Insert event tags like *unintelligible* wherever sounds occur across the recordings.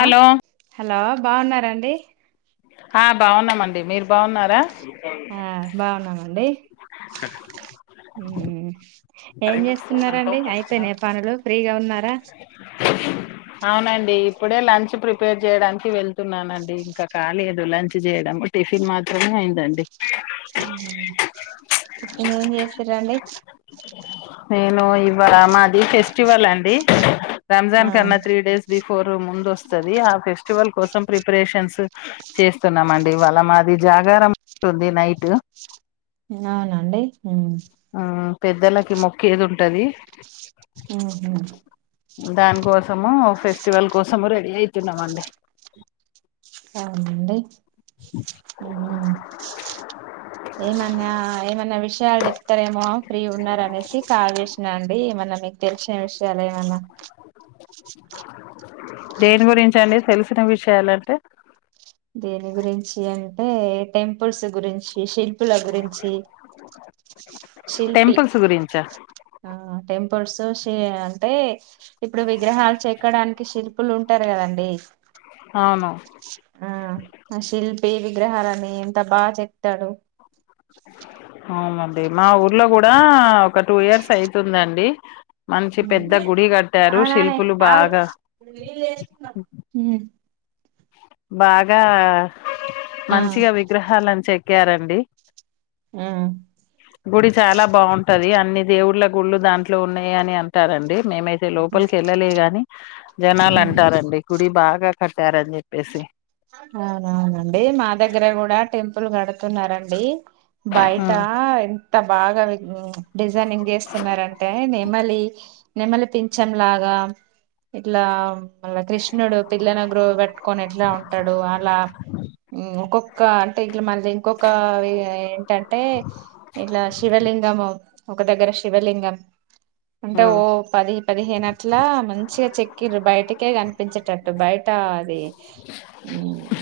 Hello hello బాగున్నారండి ఆ బాగున్నామండి మీరు బాగున్నారా ఆ బాగున్నామండి ఉమ్ ఏం జేస్తున్నారండి అయిపోయినయా పనులు ఫ్రీగా ఉన్నారా అవునండి ఇప్పుడే లంచ్ ప్రిపేర్ జేయడానికి వెళ్తున్నానండి ఇంకా కాలేదు లంచ్ చేయడం టిఫిన్ మాత్రమే అయిందండి అవునా టిఫిన్ ఏం చేసిరండి నేను ఇవాళ మాది ఫెస్టివల్ అండి రంజాన్ ఆ కన్నా త్రీ డేస్ బి ఫోర్ ముందు వస్తది ఆ ఫెస్టివల్ కోసం ప్రిపరేషన్స్ చేస్తున్నామండి వాళ్ళ మాది జాగారం ఉంటుంది నైటు అవునా అండి పెద్దలకి మొక్కేది ఉంటది ఉమ్ హూ దాని కోసము ఫెస్టివల్ కోసము రెడీ అయితున్నాము అండి అవునా అండి ఉమ్ హూ ఏమన్నా ఏమన్నా విషయం విషయాలు చెప్తరేమో ఫ్రీ గున్నారు అనేసి కాల్ జేసినా అండి ఏమన్నా మీకు తెలిసిన విషయాలు ఏమన్నా దేని గురించి అండి తెలిసిన విషయాలంటే దేని గురించి అంటే టెంపుల్స్ గురించి ఈ శిల్పుల గురించి శిల్పి టెంపుల్స్ గురించా ఆ టెంప్ *unintelligible* అంటే ఇప్పుడు విగ్రహాలు చెక్కడానికి శిల్ శిల్పులు ఉంటారు కదండి. అవును ఆ శిల్పి విగ్రహాలని ఎంత బాగా చెక్తాడు. అవునండి మా ఊర్లో కూడా ఒక టూ ఇయర్స్ అయితుందండి. మంచి పెద్ద గుడి కట్టారు అవునా నే శిల్పులు ఆ గు బాగా బాగా ఆ మంచిగా విగ్రహాలని చెక్కారండి. గుడి చాలా బాగుంటది. అ అన్ని దేవుళ్ళ గుళ్లు దాంట్లో ఉన్నాయి అని అంటారండి. మేమైతే లోపలికి వెళ్ళలే గాని జనాలు ఆ అంటారండి. గుడి బాగా కట్టారని చెప్పి పేసి అవునవునండి మా దగ్గర కూడా టెంపుల్ కడుతున్నారండి. బాయట ఉమ్ ఎంత? బాగా డిజైనింగ్ చేస్తున్నారంటే, నెమలి నెమలి పించంలాగా ఇట్లా మళ్ళా కృష్ణుడు పిల్లన గ్రోవి పెట్టుకొని ఎట్లా ఉంటాడు అలా ఇంకొక్క అంటే ఇట్లా మనది ఇంకొక ఏంటంటే ఇలా శివలి శిలింగము ఒక దగ్గర శివలింగం అంటే ఓ పది పదిహేను అట్లా మంచిగా చెక్కిరు బయటికే కనిపించేటట్టు బయట అది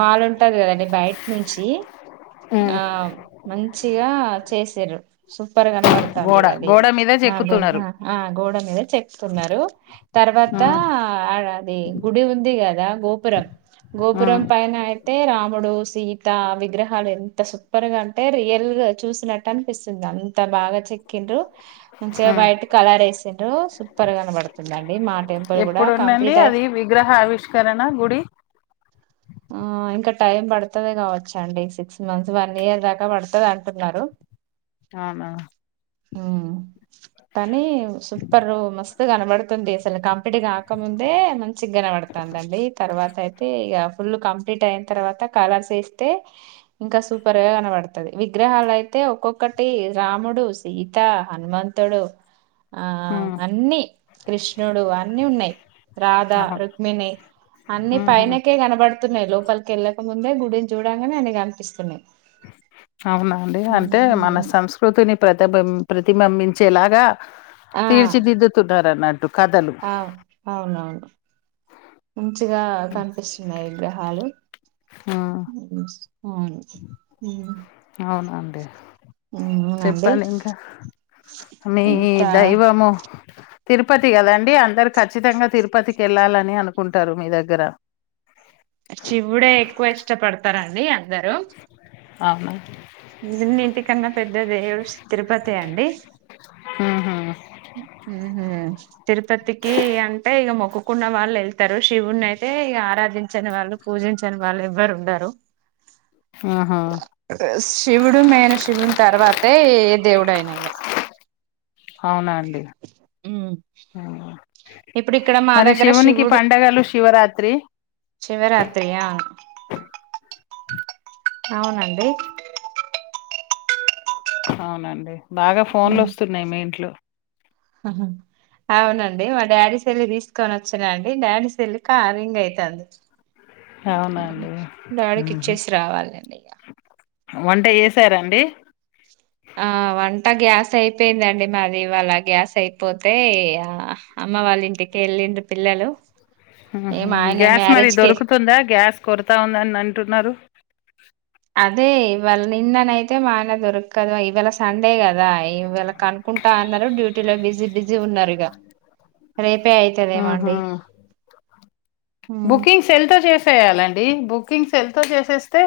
వాళ్ళు ఉంటది కదండి బయట నుంచి ఉమ్, ఆ మంచిగా చేసిరు. సు రు కనబడుతుంది గోడ అది గోడ మీద చెక్కుతున్నారు గోడ మీద చెక్కుతు న్నారు తర్వాత త ఉమ్ అది గుడి ఉంది కదా గోపురం ఉమ్ గోపురం పైన అయి అయితే రాముడు సీత విగ్రహాలు ఎంత సూపర్ గా అంటే, రియల్ గా చూసినట్టు అనిపిస్తుంది. అంతా బాగా చెక్ మంచిగా ఉమ్. బయట కలర్ వేసిండ్రు సూపర్ గానబడుతుందండి. మా టెంపుల్ కూడా ఎప్పుడు అండి కంప్లీట్ అయి అది విగ్రహ ఆవిష్కరణ గుడి ఆ ఇంకా టైమ్ పడుతుంది కావచ్చ అండి. సిక్స్ మంత్స్ వన్ ఇయర్ దాకా పడుతుంది అంటున్నారు. మ్ హూ తనీ సూపర్, రా మస్త్ కనబడుతుంది అసలు కంప్లీట్ కాకముందే మంచి. కాపాడుతుందని తర్వాత అయితే ఇక ఫుల్లు కంప్లీట్ అయిన తర్వాత కలర్స్ వేస్తే ఇంకా సూపర్ గా కనబడుతాది. విగ్రహాలు అయితే అ ఒక్కొక్కటి రాముడు, సీత, హనుమంతుడు ఆ హ్మ్ అన్నీ కృష్ణుడు అన్నీ ఉన్నాయి రాధ అవును రుక్మిణి అన్ని హ్మ్ హు పైనకే కనబడుతున్నాయి. లోపలికి వెళ్ళక ముందే గుడిని చూడంగాని అని కనిపిస్తున్నాయి. అవునండి అంటే మన ఉమ్. సంస్కృతిని ప్రతిబిం ప్రతిబింబించేలాగా ఆ తీర్చిదిద్దుతున్నారన్న అవును అవునవునుంచి గా కనిపిస్తున్నాయి గ్రహాలు. హ్మ్ *unintelligible* అవునండి ఉ ఉందునా అండి చెప్పండి ఇంకా మీ దైవము తిరుపతి కదండి. అందరూ ఖచ్చితంగా తిరుపతికి వెళ్ళాలని అనుకుంటారు మీ దగ్గర. శివుడే ఎక్కువ ఇష్టపడతారంండి అందరూ. అవునా? అన్నిటికన్నా పెద్దది తిరుపతి అండి. మ్ హూ తిరుపతికి అంటే ఇక మొక్కుకున్న వాళ్ళు వెళ్తారు శివున్ని అయితే అయితే ఇ ఆరాధించని వాళ్ళు పూజించని వాళ్ళు ఎవ్వరు ఉండరు. ఆహా శివుడు మేను శివుని తర్వాతే దేవుడైన అవునా అండి మ్ ఇప్పుడు ఇక్కడ మా మరి దగ్గర శివునికి పండగలు శివరాత్రి శివరాత్రి ఆ అవునండి అవునండి బాగా ఫోన్లొస్తున్నయి మీ ఇంట్లో హహ అవునండి మా డాడీ సెల్ దిస్ కొని ఒచ్చినాండి డాడీ సెల్ల్ కా రింగ్ అయితాంది అవునండి ఊహు డాడికిచ్చేసి రావాలండి ఇగ వంట చేసారండి ఆ వంట గ్యాస్ అయిపోయిందండి మాదివాళ గ్యాస్ అయిపోతే ఆ అమ్మ వాళ్ళ ఇంటికి ఎళ్ళండ్రు పిల్లలు ఏం మ్హ్ ఆయన గ్యాస్ మరి మ్యారేజ్ కి దొరుకుతుందా గ్యాస్ కొరతా ఉందని అంటున్నారు అదే ఇవాళ నిన్ననయితే మా ఆయన దొరకదు ఇవేళ సండే కదా ఇవేళ కను కుంటా అన్నారు డ్యూటీలో బిజీ బిజీ ఉన్నర్ ఇగ రేపే అయిత దేమో ఊహు అండి బుకింగ్ సెల్తొ చేసేయాలండి బుకింగ్ సెల్తొ చేస్ స్తే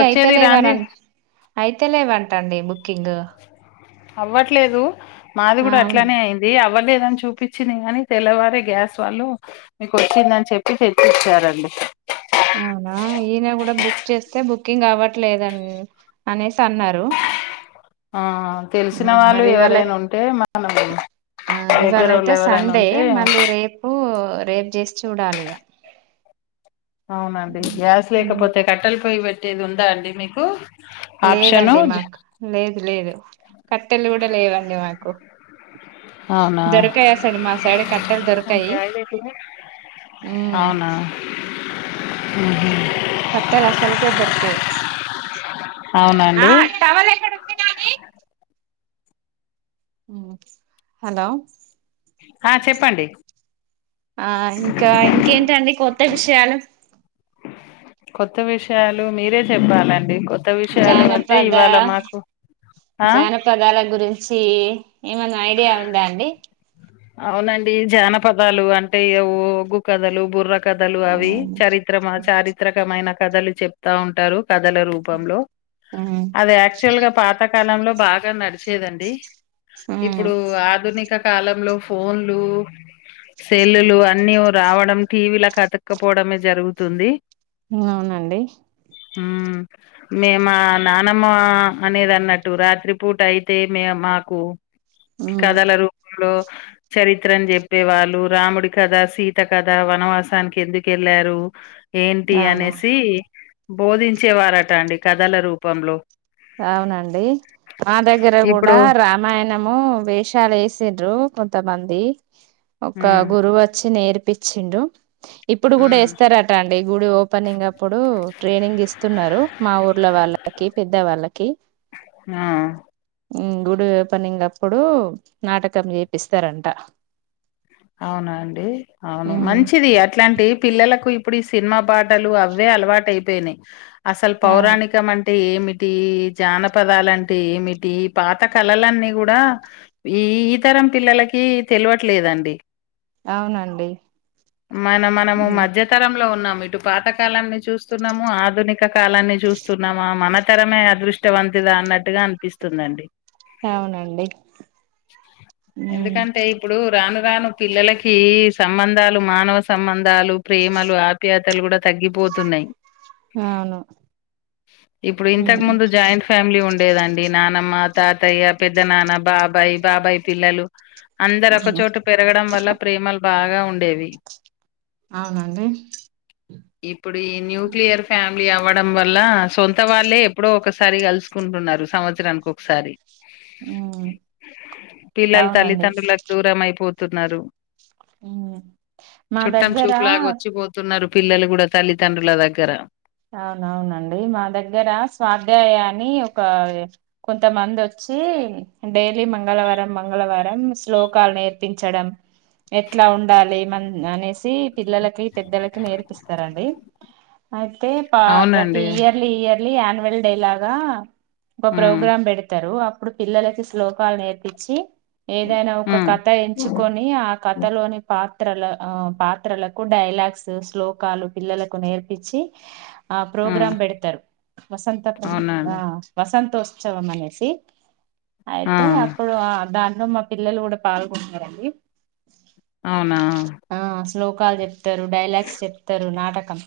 ఒచ్చేది రాన్ది అయితే లేవంటండి బు అవ్వట్లేదు మాది గుడ అవును అట్లనే అయింది అవ్వలేదు చూపిచింది గని తెల్లవారే గ్యాస్ వాళ్ళు మీకు ఒచ్చిందని చెప్పి తెచ్చిచారండి అవునా ఈన గూడ బుక్ చేస్తే బుకింగ్ అవ్వట్లేదండి అనే తన్నరు ఆ తెలిసిన వాళ్ళు ఇవాళ ఎవరైనుంటే మన ఆ ఇవాళయితే సండే మళ్ళీ రేపు రేప్ జేసి చూడాల్ ఇగ అవునండి గ్యాస్ లేకపోతే కట్టెల పొయ్యి వెట్టేది ఉందా అండి మీకు ఆప్షను లేదండి మాకు లేదు లేదు కట్టెలు గుడ లేవండి మాకు అవునా దొరకయి అసలు మా సైడ కట్టెలు దొరకయి అవునా మ్హ్ కట్టెల్ అసల్కె దొర్కయి ఆ అవునండి టవల్ ఎక్కడ ఉంది నాని మ్ హలో హా చెప్పండి ఆ ఇంకా ఇంకేంటండి కొత్త విషయాలు కొత్త విషయాలు మీరే చెప్పాలండి కొ జానపద ఆ జానపదాల గురించి ఏమన్న ఐడియా ఉందా అండి అవునండి జానపదాలు అంటే ఓ ఒగ్గు కథలు బుర్ర కథలు అవి ఉమ్ చరిత్ర చారిత్రకమైన కథలు చెప్తా ఉంటారు కథల రూపంలో ఉమ్ అది యాక్చువల్ గా పాత కాలంలో బాగా నడిచేదండి ఇప్పుడు మ్ ఆధునిక కాలంలో ఫోన్లు సెల్లులు అన్నీ రావడం టీవీలక్ అత్తుకుపోడమే జరుగుతుంది అవునండి హ మే మా నానమ్మ అనేది అన్నట్టు రాత్రిపూట అయితే మేము మాకు ఉమ్ కథల రూపంలో చరిత్రని చెప్పే వాళ్ళు రాముడి కథ సీత కథ వనవాసానికి ఎందుక్ ఎళ్లారు ఏంటి అవును అనేసి బోధించేవారట అండి కథల రూపంలో అవునండి మా దగ్గర గూడ ఇప్పుడు రామాయణము వేషాలు వేసిండ్రు కొంతమంది ఒక మ్మ్ గురువు వచ్చి నేర్పి పిచ్చిండు ఇప్పుడు కూడా మ్మ్. ఇస్తారట అండి గుడి ఓపెనింగ్ అప్పుడు ట్రైనింగ్ ఇస్తున్నారు మా ఊర్లో వాళ్ళకి పెద్ద వాళ్ళకి ఉమ్ గుడి ఓ పనింగ్ అప్పుడు నాటకం చేపిస్తారంట అవునండి అవును ఉమ్ మంచిది అట్లాంటి పిల్లలకు అప్పుడు ఈ సినిమా పాటలు అవే అలవాట అయిపోయినాయి అసలు అవును పౌరాణికం అంటే ఏం మిటి జానపదాలంటే ఏమిటి పాత కళలన్నీ కూడా ఈ ఈతర తరం పిల్లలకి తెలివట్లేదండి అవునండి మన మనము ఉమ్, మధ్యతరంలో ఉన్నాము ఇటు పాతకాలాన్ని చూస్తున్నాము ఆధునిక కాలాన్ని చూస్తున్నామా మన తరమే అదృష్టవంతుద అన్నట్టుగా అనిపిస్తుందండి అవునండి ఉమ్ ఎందుకంటే ఇప్పుడు రాను గాను పిల్లలకి సంబంధాలు మానవ సంబంధాలు ప్రేమలు ఆప్యాతలు కూడా తగ్గిపోతున్నాయి అవును ఇప్పుడు ఉమ్ ఇంతకు ముందు జాయింట్ ఫ్యామిలీ ఉండ లేదండి నానమ్మ తాతయ్య పెద్ద నాన్న బాబాయ్ బాబాయ్ పిల్లలు అందరు ఒక ఉమ్, చోటు పెరగడం వల్ల ప్రేమలు బాగా ఉండేవి అవునండి ఇప్పుడు ఈ న్యూక్లియర్ ఫ్యామిలీ అవ్వడం వల్ల సొంత వాళ్ళే ఎప్పుడో ఒకసారి కలుసుకుంటున్నారు సంత్సర కసారి ఉమ్ పిల్లలు అవునండి తల్లిదండ్రులకు దూరం అయిపోతు తున్నారు ఉమ్ మా చుట్టం దగ్గర చూపులాగా వచ్చిపోతున్నారు పిల్లలు కూడా తల్లిదండ్రుల దగ్గర అవునవునండి మా దగ్గర స్వాధ్యాయాన్ని ఒక కొంతమంది వచ్చి వచ్చి డైలీ మంగళవారం మంగళవారం శ్లోకాలు నేర్పించడం ఎట్లా ఉండాలి మం అనేసి పిల్లలకి పెద్దలకి నేర్పిస్తారండి అ తే పా ప్రతి అవునండి. ఇయర్లీ ఇయర్లీ ఆన్యువల్ డే లాగా ఒక హ్మ్. ప్రోగ్రాం పెడతరు అప్పుడు పిల్లలకి శ్లోకాలు నేర్పిచ్చి ఏదైనా ఒక హ్మ్. కథ ఎంచుకొని ఆ కథలోని పాత్ర త్రల ఆ పాత్రలకు డైలాగ్స్ శ్లోకాలు పిల్లలకు నేర్పిచ్చి ఆ హ్మ్. ప్రోగ్రాం పెడతారు వసంత ప ఆ అవునండి. వసం ఉత్సవం అనేసి ఆ! అయితే అప్పుడు ఆ దాంట్లో పిల్లలు కూడా పాల్గొంటున్నారండి అవునా ఆ శ్లోకాలు చెప్తారు డైలాగ్స్ చెప్తరు నాటకం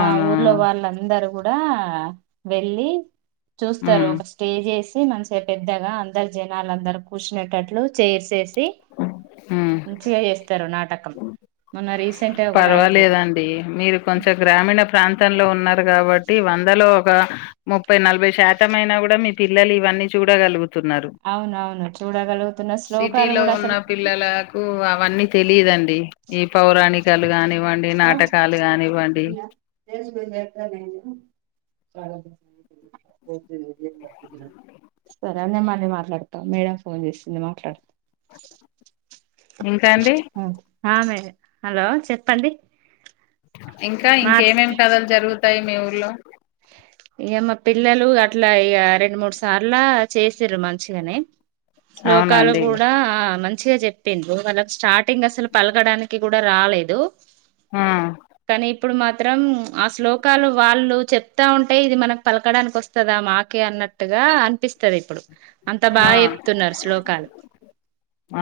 మా ఊర్లో వాళ్ళందరు కూడా వెళ్ళి చూస్తారు హ్మ్. ఒక స్టేజ్ వేసి మంచిగా పెద్దగా అందరు జనాలు అందరు కూర్చునేటట్లు చేర్సేసి హ్మ్. మంచిగా చేస్తారు నాటకం మొన్న రీస్ పర్వాలేదండి మీరు కొంచెం గ్రామీణ ప్రాంతంలో ఉన్నారు కాబట్టి వందలో ఒక ముప్పై నలభై శాతం అయినా కూడా మీ పిల్లలు ఇవన్నీ చూడగలుగు అవునవును చూడగలుగుతున్న సిటీ శ్లోకాలు లో కూడా ఉన్న అసలు పిల్లలకు అవన్నీ తెలిదండి ఈ పౌరాణి హలో చ *inaudible* సరే అండి మళ్ళీ మాట్లాడతా మేడం ఫోన్ చేసింది మాట్లాడత *inaudible* ఇంకా అండి? హా మేడమ్ చెప్పండి ఇంకా మా ఇంకేమేమి కథలు జరుగుతాయి మీ ఊర్లో ఇగ మా పిల్లలు అట్లా ఇగ రెండు మూడు సార్ల చేసిర్రు మంచిగనే శ్లోకాలు అవునండి. కూడా ఆ మం చ్చిగా చెప్పిళ్ళు వాళ్ళకి స్టాటీంగ్ అసలు పలకడానికి కూడా రాలేదు. ఆ కానీ ఇప్పుడు మాత్రం ఆ శ్లోకాలు వాళ్ళు చెప్ త్తా ఉంటే ఇది మనకు పలకడానికి వస్తదా మాకే అన్నట్టుగా అనిపిస్తది ఇప్పుడు అంత బాగా ఆ! చెప్తున్నరు శ్లోకాలు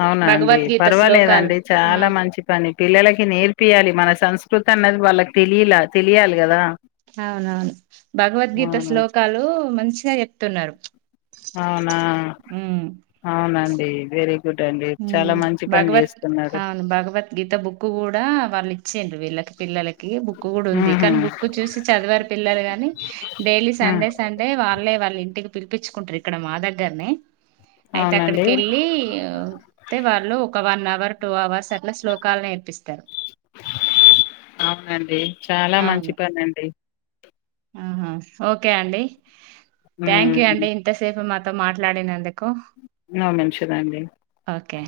అవునా అండి భగవద్గీత శ్లోకాలు పర్వాలేదండి ఆ చాలా మంచి పని పిల్లలకి నేర్పియాలి మన సంస్కృ తన్నది వాళ్ళకి తెలియలా తెలియాలి కదా అవునవును భగవద్గీత అవును శ్లోకాలు మంచిగా చెప్తున్నారు అవునావును అవునండి వెరీ గుడ్ అండి చాలా హ్మ్ మంచి పని భగవత్ చేస్తున్నారు అవును భగవద్గీత బుక్ కూడా వాళ్ళు ఇచ్చిర్రు వీళ్ళకి పిల్లలకి బుక్ కూడా ఉంది ఉహు కానీ, బుక్ చూసి చదవారు పిల్లలు గాని డైలీ ఉ సండే సండే వాళ్ళే వాళ్ళ ఇంటికి పిలిపించుకుంటరు ఇక్కడ మా దగ్గరనే అయితే అవునండి అక్కడికి వెళ్ళి అయితే వాళ్ళు ఒక వన్ అవర్ టూ అవర్స్ అట్లా శ్లోకాలు నేర్పి అవునండి చాలా మంచి పనండి హుహు ఓకే అండి థ్యాంక్ యూ అండి ఉమ్ ఇంతసేపు మాతో మాట్లాడినందుక్ నో మెన్షన్ అండి ఓకే